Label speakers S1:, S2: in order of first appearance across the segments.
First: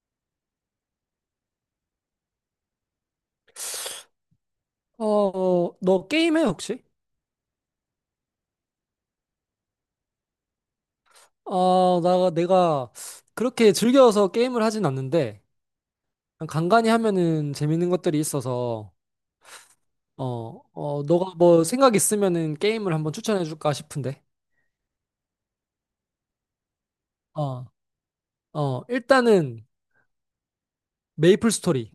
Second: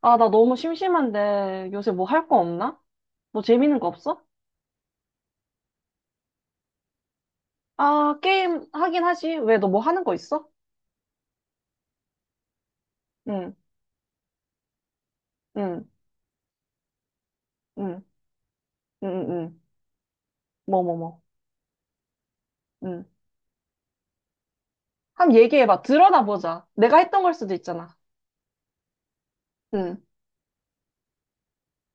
S1: 아, 나 너무 심심한데 요새 뭐 할 거 없나? 뭐 재밌는 거 없어?
S2: 너 게임해, 혹시?
S1: 아, 게임 하긴 하지. 왜 너 뭐 하는 거 있어?
S2: 아, 내가
S1: 응,
S2: 그렇게 즐겨서 게임을 하진 않는데,
S1: 응,
S2: 그냥 간간히 하면은 재밌는
S1: 응,
S2: 것들이 있어서,
S1: 응, 응. 응.
S2: 어,
S1: 뭐, 뭐, 뭐.
S2: 너가 뭐 생각 있으면은 게임을
S1: 응.
S2: 한번 추천해 줄까 싶은데.
S1: 한번 얘기해봐. 드러나 보자. 내가 했던 걸 수도
S2: 어,
S1: 있잖아.
S2: 일단은
S1: 응.
S2: 메이플 스토리.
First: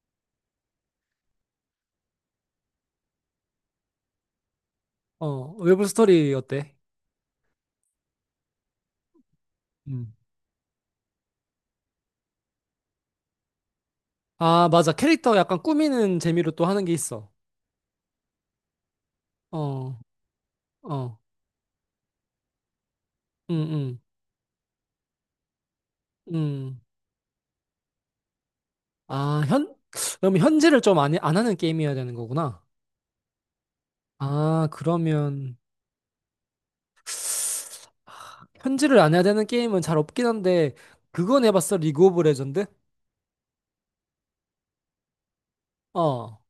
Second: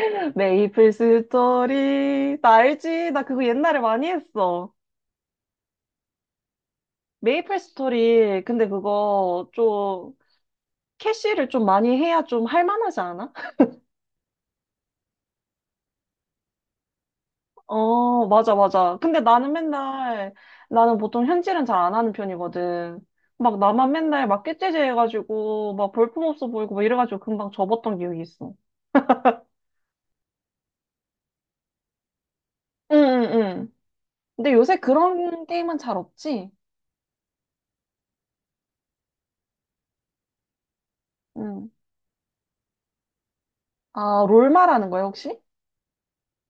S1: 메이플 스토리. 나 알지? 나 그거 옛날에 많이 했어.
S2: 어, 메이플 스토리 어때?
S1: 메이플 스토리. 근데 그거
S2: 음.
S1: 좀 캐시를 좀 많이 해야 좀 할만하지 않아?
S2: 아, 맞아. 캐릭터 약간 꾸미는 재미로 또 하는 게 있어.
S1: 어, 맞아, 맞아. 근데 나는
S2: 어,
S1: 맨날, 나는
S2: 어,
S1: 보통 현질은 잘 안 하는 편이거든. 막 나만
S2: 음,
S1: 맨날 막 깨째제 해가지고, 막
S2: 음,
S1: 볼품없어 보이고,
S2: 음.
S1: 막 이래가지고 금방 접었던 기억이 있어.
S2: 아, 현, 그럼 현질을 좀 안 하는 게임이어야 되는 거구나.
S1: 응, 응, 응. 근데
S2: 아,
S1: 요새 그런
S2: 그러면
S1: 게임은 잘 없지?
S2: 현질을 안 해야 되는 게임은 잘 없긴 한데 그건
S1: 응.
S2: 해봤어? 리그 오브 레전드?
S1: 아, 롤마라는 거야, 혹시?
S2: 어,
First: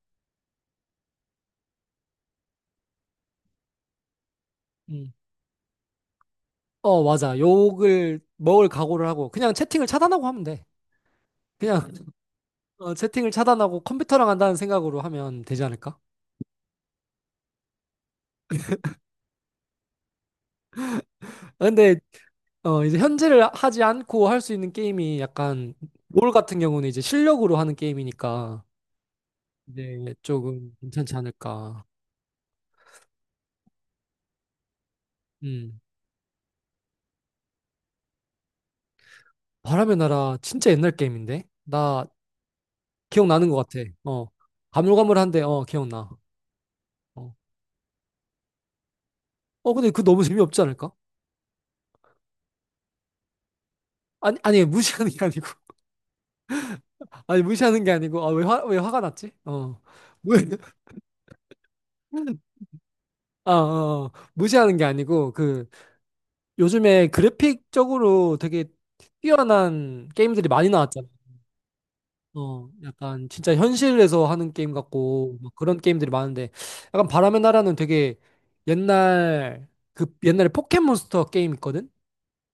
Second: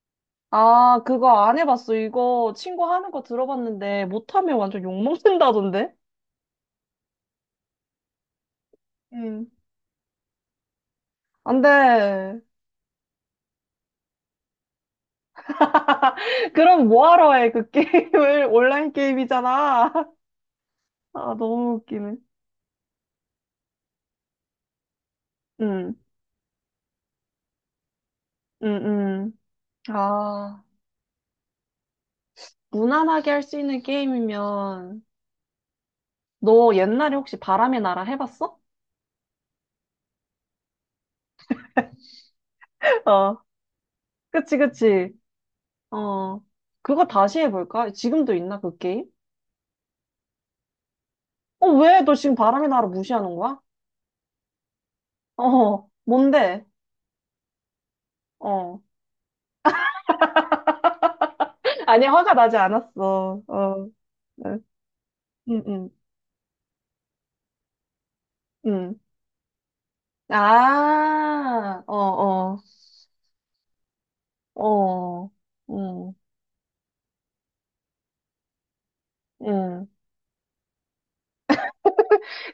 S1: 아, 그거 안 해봤어. 이거 친구 하는 거 들어봤는데, 못하면 완전
S2: 음.
S1: 욕먹는다던데?
S2: 어, 맞아. 욕을 먹을 각오를 하고
S1: 응.
S2: 그냥 채팅을 차단하고 하면 돼.
S1: 안
S2: 그냥
S1: 돼.
S2: 채팅을 차단하고 컴퓨터랑 한다는 생각으로 하면 되지 않을까?
S1: 그럼 뭐하러 해, 그 게임을? 온라인 게임이잖아. 아,
S2: 아,
S1: 너무
S2: 근데
S1: 웃기네.
S2: 이제 현질을 하지 않고 할 수 있는 게임이 약간
S1: 응.
S2: 롤 같은 경우는 이제 실력으로 하는 게임이니까
S1: 음, 음.
S2: 이제
S1: 아,
S2: 조금 괜찮지 않을까?
S1: 무난하게 할 수 있는 게임이면,
S2: 음.
S1: 너 옛날에 혹시 바람의 나라 해봤어?
S2: 바람의 나라 진짜 옛날 게임인데? 나
S1: 어,
S2: 기억나는 것 같아. 어.
S1: 그치, 그치.
S2: 가물가물한데, 어, 기억나.
S1: 어, 그거
S2: 어.
S1: 다시 해볼까? 지금도 있나, 그 게임?
S2: 어, 근데 그 너무 재미없지 않을까?
S1: 어, 왜? 너 지금 바람의 나라 무시하는 거야?
S2: 아니, 무시하는 게 아니고.
S1: 어, 뭔데?
S2: 아니, 무시하는 게 아니고. 아, 왜
S1: 어.
S2: 화가 났지? 어. 뭐-
S1: 아니, 화가 나지 않았어. 어, 응,
S2: 무시하는 게 아니고, 그,
S1: 응,
S2: 요즘에 그래픽적으로 되게
S1: 응.
S2: 뛰어난 게임들이 많이 나왔잖아.
S1: 아, 어, 어,
S2: 어, 약간 진짜 현실에서 하는 게임
S1: 어,
S2: 같고, 막 그런 게임들이
S1: 응,
S2: 많은데, 약간 바람의 나라는 되게 옛날,
S1: 응.
S2: 그 옛날에 포켓몬스터 게임 있거든?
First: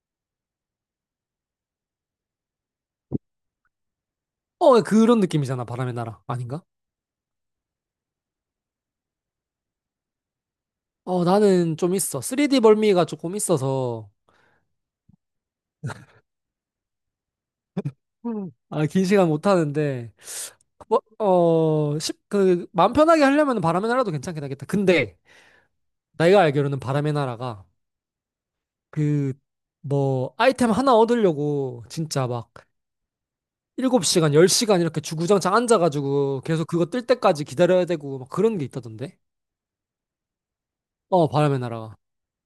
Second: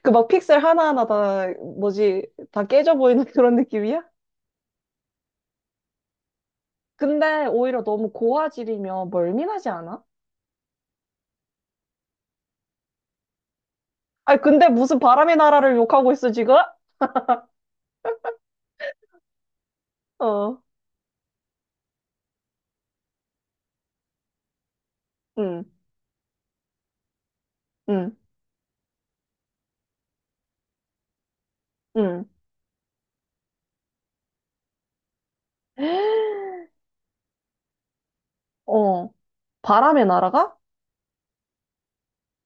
S1: 그 막 픽셀 하나하나 다, 뭐지, 다 깨져 보이는 그런 느낌이야?
S2: 어, 그런 느낌이잖아, 바람의 나라. 아닌가?
S1: 근데 오히려 너무 고화질이면 멀미나지 않아?
S2: 어, 나는 좀 있어. 3D 벌미가 조금 있어서,
S1: 아니, 근데 무슨 바람의 나라를 욕하고 있어, 지금?
S2: 아, 긴 시간 못 하는데,
S1: 어,
S2: 마음 편하게 하려면 바람의 나라도 괜찮긴 하겠다. 근데,
S1: 응,
S2: 내가 알기로는 바람의 나라가,
S1: 응,
S2: 그, 뭐, 아이템 하나 얻으려고,
S1: 응.
S2: 진짜 막, 7시간, 10시간 이렇게 주구장창 앉아가지고, 계속 그거 뜰 때까지 기다려야 되고, 막 그런 게
S1: 어,
S2: 있다던데?
S1: 바람의 나라가?
S2: 어, 바람의 나라가.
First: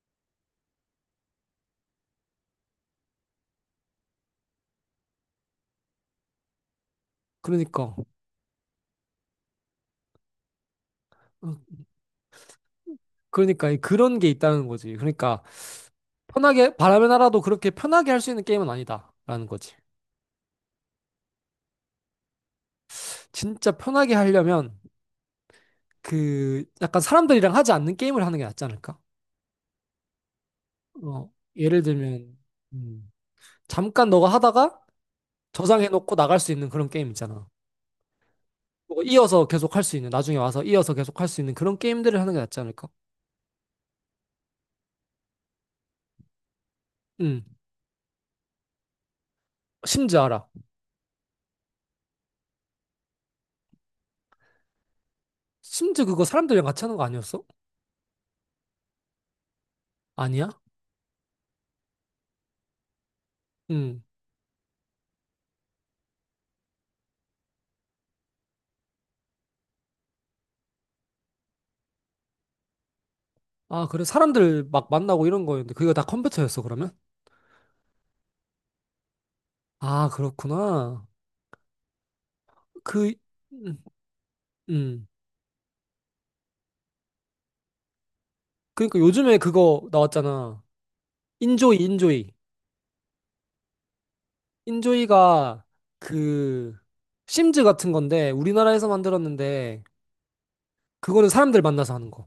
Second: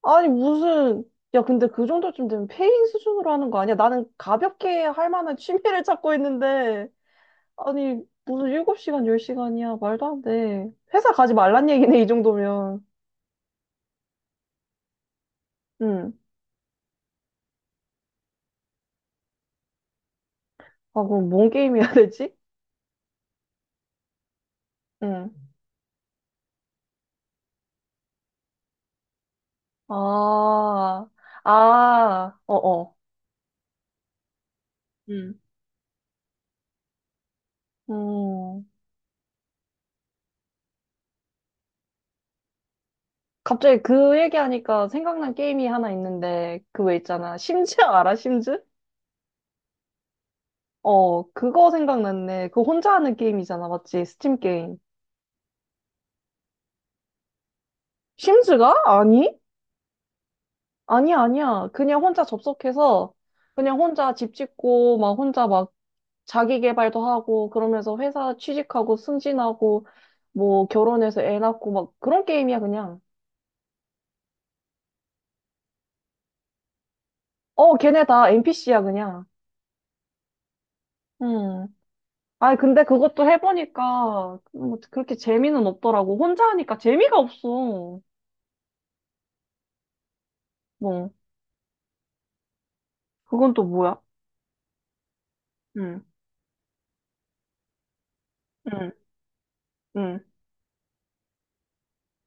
S1: 아니, 무슨, 야, 근데 그 정도쯤 되면 페인 수준으로 하는 거 아니야? 나는 가볍게 할 만한 취미를 찾고 있는데,
S2: 그러니까.
S1: 아니, 무슨 7시간, 10시간이야? 말도 안 돼. 회사 가지
S2: 어,
S1: 말란 얘기네, 이 정도면.
S2: 그러니까, 그런 게 있다는 거지. 그러니까,
S1: 응.
S2: 편하게 바람의 나라도 그렇게 편하게 할 수 있는 게임은 아니다라는 거지.
S1: 아, 그럼 뭔 게임 해야 되지?
S2: 진짜 편하게 하려면
S1: 응.
S2: 그 약간 사람들이랑 하지 않는 게임을 하는 게 낫지 않을까?
S1: 아,
S2: 어, 예를
S1: 아,
S2: 들면
S1: 어어.
S2: 음, 잠깐 너가 하다가 저장해놓고 나갈 수 있는 그런 게임 있잖아.
S1: 음,
S2: 뭐 이어서 계속 할 수 있는 나중에 와서 이어서 계속 할 수 있는 그런 게임들을 하는 게 낫지 않을까?
S1: 갑자기 그 얘기하니까 생각난 게임이 하나 있는데, 그 왜 있잖아.
S2: 음,
S1: 심즈 알아, 심즈?
S2: 심즈 알아.
S1: 어, 그거 생각났네. 그거 혼자 하는 게임이잖아, 맞지? 스팀 게임.
S2: 심즈 그거 사람들이랑 같이 하는 거 아니었어?
S1: 심즈가? 아니?
S2: 아니야?
S1: 아니야, 아니야. 그냥 혼자 접속해서, 그냥
S2: 음.
S1: 혼자 집 짓고, 막 혼자 막 자기 개발도 하고, 그러면서 회사 취직하고, 승진하고, 뭐 결혼해서 애 낳고, 막 그런 게임이야, 그냥.
S2: 아, 그래. 사람들 막 만나고 이런 거였는데 그게 다 컴퓨터였어, 그러면?
S1: 어, 걔네 다 NPC야, 그냥.
S2: 아, 그렇구나.
S1: 음. 아니, 근데
S2: 그
S1: 그것도
S2: 음,
S1: 해보니까 뭐
S2: 음.
S1: 그렇게 재미는 없더라고. 혼자 하니까 재미가 없어.
S2: 그러니까 요즘에 그거 나왔잖아.
S1: 뭐,
S2: 인조이.
S1: 그건 또 뭐야?
S2: 인조이가
S1: 응,
S2: 그 심즈 같은 건데 우리나라에서
S1: 응,
S2: 만들었는데
S1: 응.
S2: 그거는 사람들 만나서 하는 거.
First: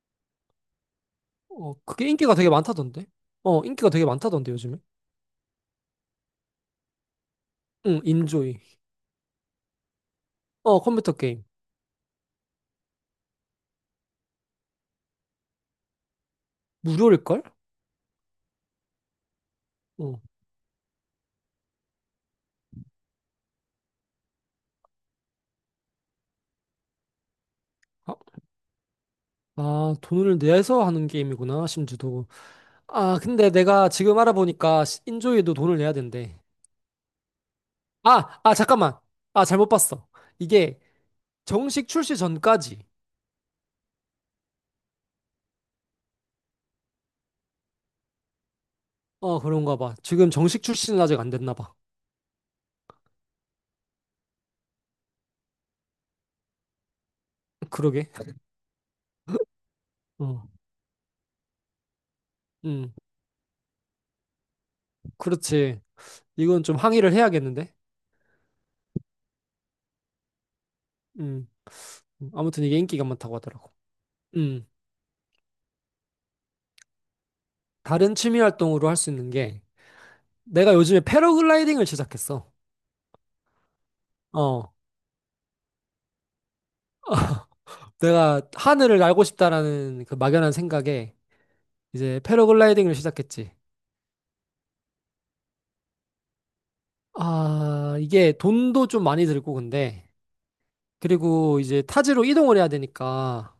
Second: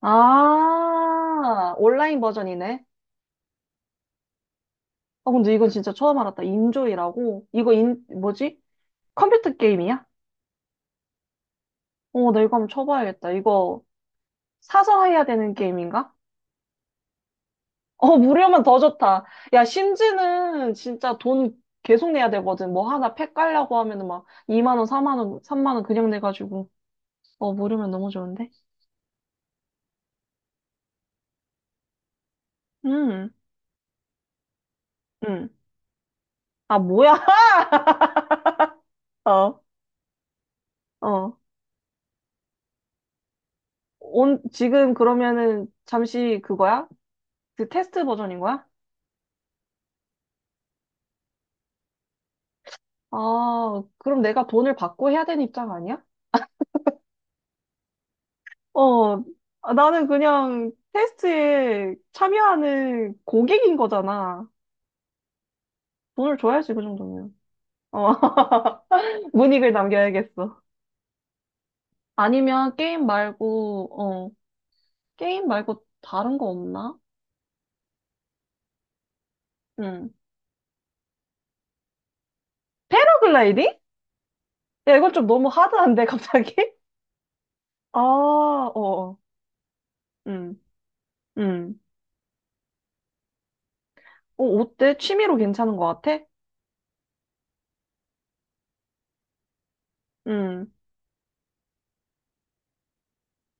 S1: 아,
S2: 어, 그게
S1: 온라인
S2: 인기가 되게
S1: 버전이네.
S2: 많다던데. 어, 인기가 되게 많다던데 요즘에.
S1: 아, 근데 이건 진짜 처음 알았다. 인조이라고? 이거
S2: 응,
S1: 인,
S2: 인조이.
S1: 뭐지? 컴퓨터 게임이야?
S2: 어, 컴퓨터 게임.
S1: 어, 나 이거 한번 쳐봐야겠다. 이거 사서 해야 되는 게임인가?
S2: 무료일걸?
S1: 어, 무료면 더 좋다. 야,
S2: 어.
S1: 심지는 진짜 돈 계속 내야 되거든. 뭐 하나 팩 깔려고 하면은 막 2만 원, 4만 원, 3만 원 그냥 내가지고. 어, 모르면 너무
S2: 아,
S1: 좋은데?
S2: 돈을 내서 하는 게임이구나, 심즈도. 아,
S1: 음,
S2: 근데 내가 지금 알아보니까
S1: 음.
S2: 인조이도 돈을 내야 된대.
S1: 아, 뭐야?
S2: 잠깐만. 아,
S1: 어,
S2: 잘못 봤어. 이게
S1: 어.
S2: 정식 출시 전까지.
S1: 온, 지금 그러면은 잠시 그거야? 그 테스트 버전인 거야?
S2: 어, 그런가 봐. 지금 정식 출시는 아직 안 됐나 봐.
S1: 아, 그럼 내가 돈을 받고 해야 되는 입장 아니야?
S2: 그러게.
S1: 어, 아, 나는
S2: 어,
S1: 그냥 테스트에
S2: 음,
S1: 참여하는 고객인 거잖아.
S2: 그렇지.
S1: 돈을
S2: 이건
S1: 줘야지,
S2: 좀
S1: 그
S2: 항의를
S1: 정도면.
S2: 해야겠는데?
S1: 어, 문익을 남겨야겠어.
S2: 음, 아무튼
S1: 아니면
S2: 이게 인기가
S1: 게임
S2: 많다고 하더라고.
S1: 말고, 어,
S2: 음,
S1: 게임 말고 다른 거 없나?
S2: 다른 취미 활동으로 할 수 있는 게,
S1: 응.
S2: 내가 요즘에 패러글라이딩을 시작했어.
S1: 패러글라이딩?
S2: 어,
S1: 야, 이건 좀 너무 하드한데, 갑자기? 아,
S2: 내가 하늘을
S1: 어,
S2: 날고 싶다라는 그 막연한
S1: 음,
S2: 생각에
S1: 음.
S2: 이제 패러글라이딩을 시작했지.
S1: 어, 어때? 취미로 괜찮은 것 같아?
S2: 아, 이게 돈도 좀 많이 들고 근데,
S1: 음,
S2: 그리고 이제 타지로 이동을 해야 되니까,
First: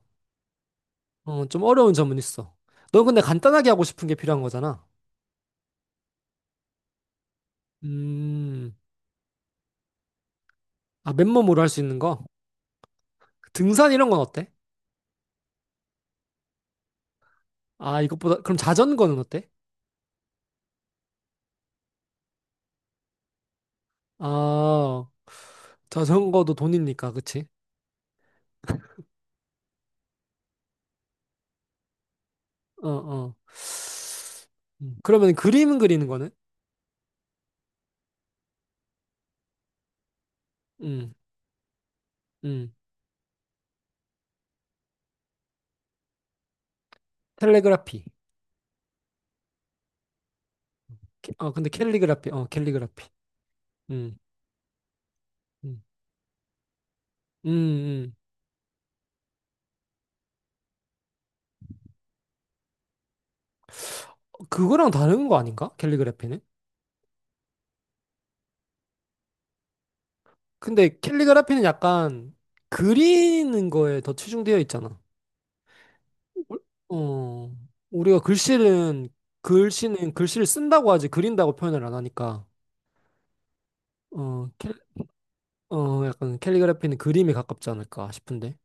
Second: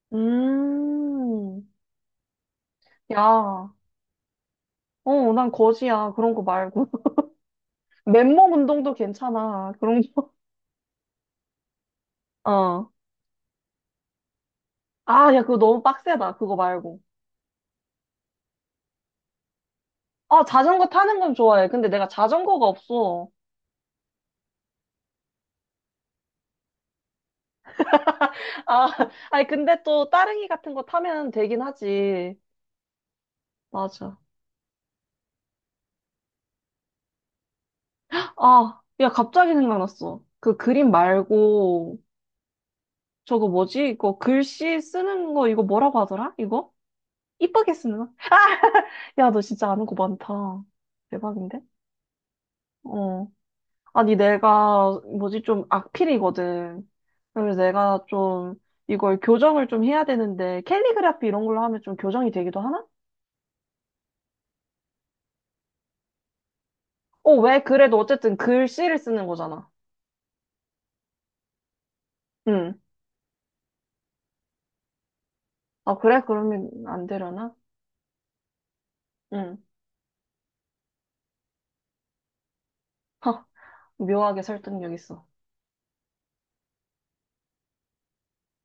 S2: 어, 좀
S1: 음.
S2: 어려운 점은 있어. 넌
S1: 야,
S2: 근데 간단하게 하고 싶은 게 필요한 거잖아.
S1: 어, 난 거지야. 그런 거 말고. 맨몸
S2: 음,
S1: 운동도 괜찮아. 그런 거.
S2: 아, 맨몸으로 할 수 있는 거?
S1: 어.
S2: 등산 이런 건 어때?
S1: 아, 야, 그거 너무 빡세다. 그거 말고.
S2: 아, 이것보다, 그럼 자전거는 어때?
S1: 아, 자전거 타는 건 좋아해. 근데 내가 자전거가 없어.
S2: 아, 자전거도 돈이니까, 그치?
S1: 아, 아니, 근데 또 따릉이 같은 거 타면 되긴 하지.
S2: 어, 어.
S1: 맞아.
S2: 그러면 그림 그리는 거는?
S1: 아, 야, 갑자기 생각났어. 그 그림
S2: 음,
S1: 말고,
S2: 음.
S1: 저거 뭐지? 이거 글씨 쓰는 거 이거 뭐라고 하더라? 이거? 이쁘게 쓰는
S2: 텔레그라피.
S1: 거? 야, 너 진짜 아는 거 많다. 대박인데?
S2: 캘리그라피.
S1: 어. 아니,
S2: 음,
S1: 내가 뭐지? 좀
S2: 음,
S1: 악필이거든.
S2: 음.
S1: 그래서 내가
S2: 음.
S1: 좀 이걸 교정을 좀 해야 되는데 캘리그라피 이런 걸로 하면 좀 교정이 되기도 하나?
S2: 그거랑 다른 거 아닌가? 캘리그라피는?
S1: 어, 왜? 그래도 어쨌든 글씨를 쓰는 거잖아.
S2: 근데 캘리그라피는 약간
S1: 응.
S2: 그리는 거에 더 치중되어 있잖아.
S1: 아, 그래?
S2: 우-
S1: 그러면 안
S2: 어,
S1: 되려나?
S2: 우리가
S1: 응.
S2: 글씨는 글씨를 쓴다고 하지 그린다고 표현을 안 하니까,
S1: 하, 묘하게
S2: 어, 캘,
S1: 설득력 있어.
S2: 어, 약간 캘리그래피는 그림에 가깝지 않을까 싶은데.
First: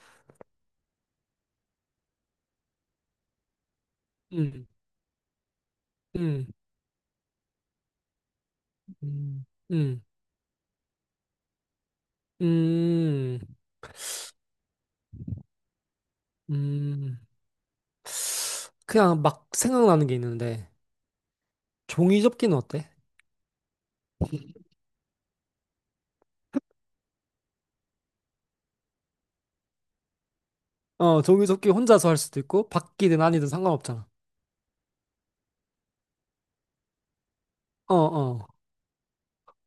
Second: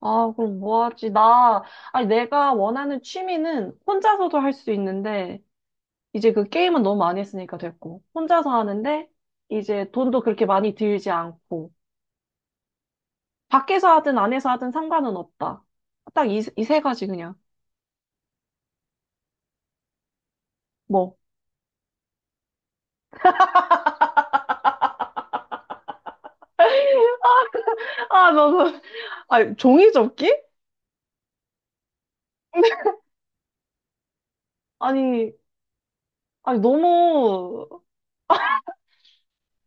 S1: 아, 그럼 뭐 하지? 나, 아니, 내가 원하는 취미는 혼자서도 할
S2: 음,
S1: 수 있는데, 이제 그
S2: 음,
S1: 게임은 너무 많이 했으니까 됐고, 혼자서 하는데,
S2: 음,
S1: 이제
S2: 음,
S1: 돈도 그렇게 많이 들지 않고,
S2: 음,
S1: 밖에서 하든 안에서 하든 상관은 없다. 딱 이, 이 세 가지
S2: 음.
S1: 그냥.
S2: 그냥 막 생각나는 게 있는데,
S1: 뭐.
S2: 종이 접기는 어때?
S1: 아, 나, 나, 아니, 종이접기?
S2: 어, 종이 접기 혼자서 할 수도 있고, 바뀌든 아니든 상관없잖아.
S1: 아니, 아니, 너무,
S2: 어, 어.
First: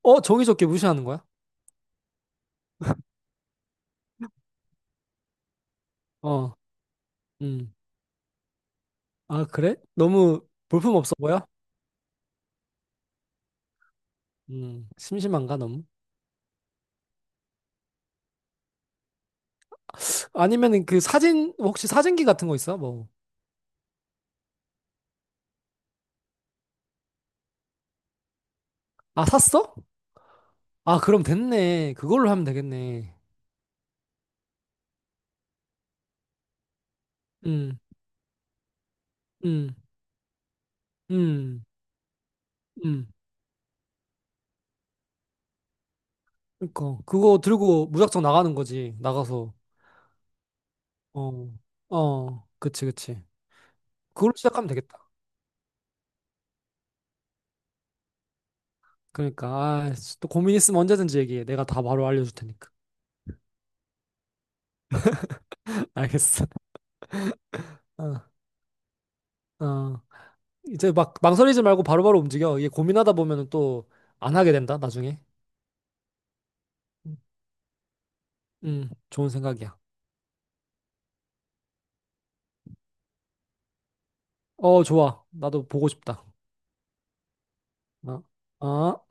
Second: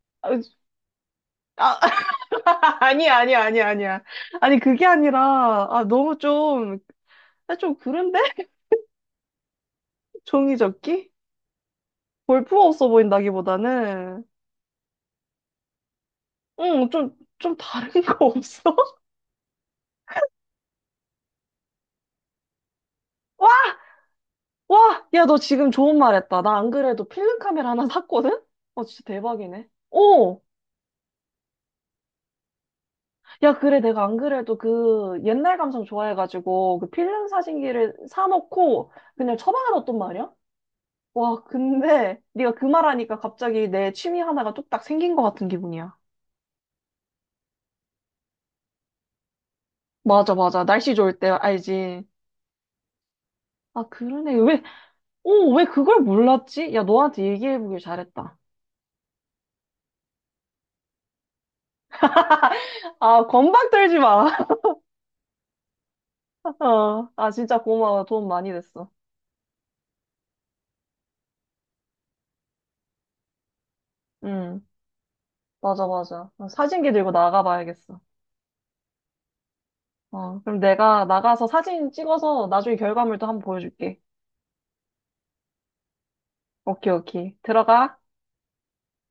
S2: 어,
S1: 아니,
S2: 종이 접기 무시하는 거야?
S1: 아, 아니야, 아니야, 아니야, 아니야. 아니, 그게 아니라, 아, 너무
S2: 어,
S1: 좀, 아,
S2: 음.
S1: 좀 그런데?
S2: 아, 그래? 너무 볼품
S1: 종이접기?
S2: 없어 보여?
S1: 골프 없어 보인다기보다는,
S2: 심심한가, 너무?
S1: 응, 좀, 좀 다른 거 없어?
S2: 아니면은 그 사진 혹시 사진기 같은 거 있어? 뭐.
S1: 와, 와! 야, 너 지금 좋은 말 했다. 나 안 그래도 필름 카메라 하나 샀거든? 어, 진짜
S2: 아,
S1: 대박이네.
S2: 샀어?
S1: 오!
S2: 아, 그럼 됐네. 그걸로 하면 되겠네.
S1: 야, 그래. 내가 안 그래도 그 옛날 감성 좋아해가지고 그 필름
S2: 음.
S1: 사진기를 사놓고 그냥 처방에
S2: 음.
S1: 뒀단 말이야? 와,
S2: 음.
S1: 근데 네가 그
S2: 음.
S1: 말하니까 갑자기 내 취미 하나가 뚝딱 생긴 것 같은 기분이야.
S2: 그니까 그거 들고 무작정 나가는 거지. 나가서.
S1: 맞아, 맞아. 날씨 좋을 때
S2: 어.
S1: 알지.
S2: 어. 그치, 그치.
S1: 아,
S2: 그걸로
S1: 그러네. 왜,
S2: 시작하면 되겠다.
S1: 오, 왜 그걸 몰랐지? 야, 너한테 얘기해보길 잘했다.
S2: 그러니까 아, 또 고민 있으면 언제든지 얘기해. 내가 다 바로 알려줄 테니까.
S1: 아, 건방 떨지 마.
S2: 알겠어.
S1: 어. 아, 진짜 고마워. 도움
S2: 어.
S1: 많이 됐어.
S2: 어. 이제 막 망설이지 말고 바로바로 움직여. 이게 고민하다 보면은 또 안 하게
S1: 응,
S2: 된다, 나중에.
S1: 맞아, 맞아. 어, 사진기 들고 나가봐야겠어.
S2: 음. 좋은 생각이야.
S1: 어, 그럼 내가 나가서 사진 찍어서 나중에 결과물도 한번 보여줄게.
S2: 어, 좋아. 나도 보고 싶다.
S1: 오케이, 오케이. 들어가.
S2: 어, 어.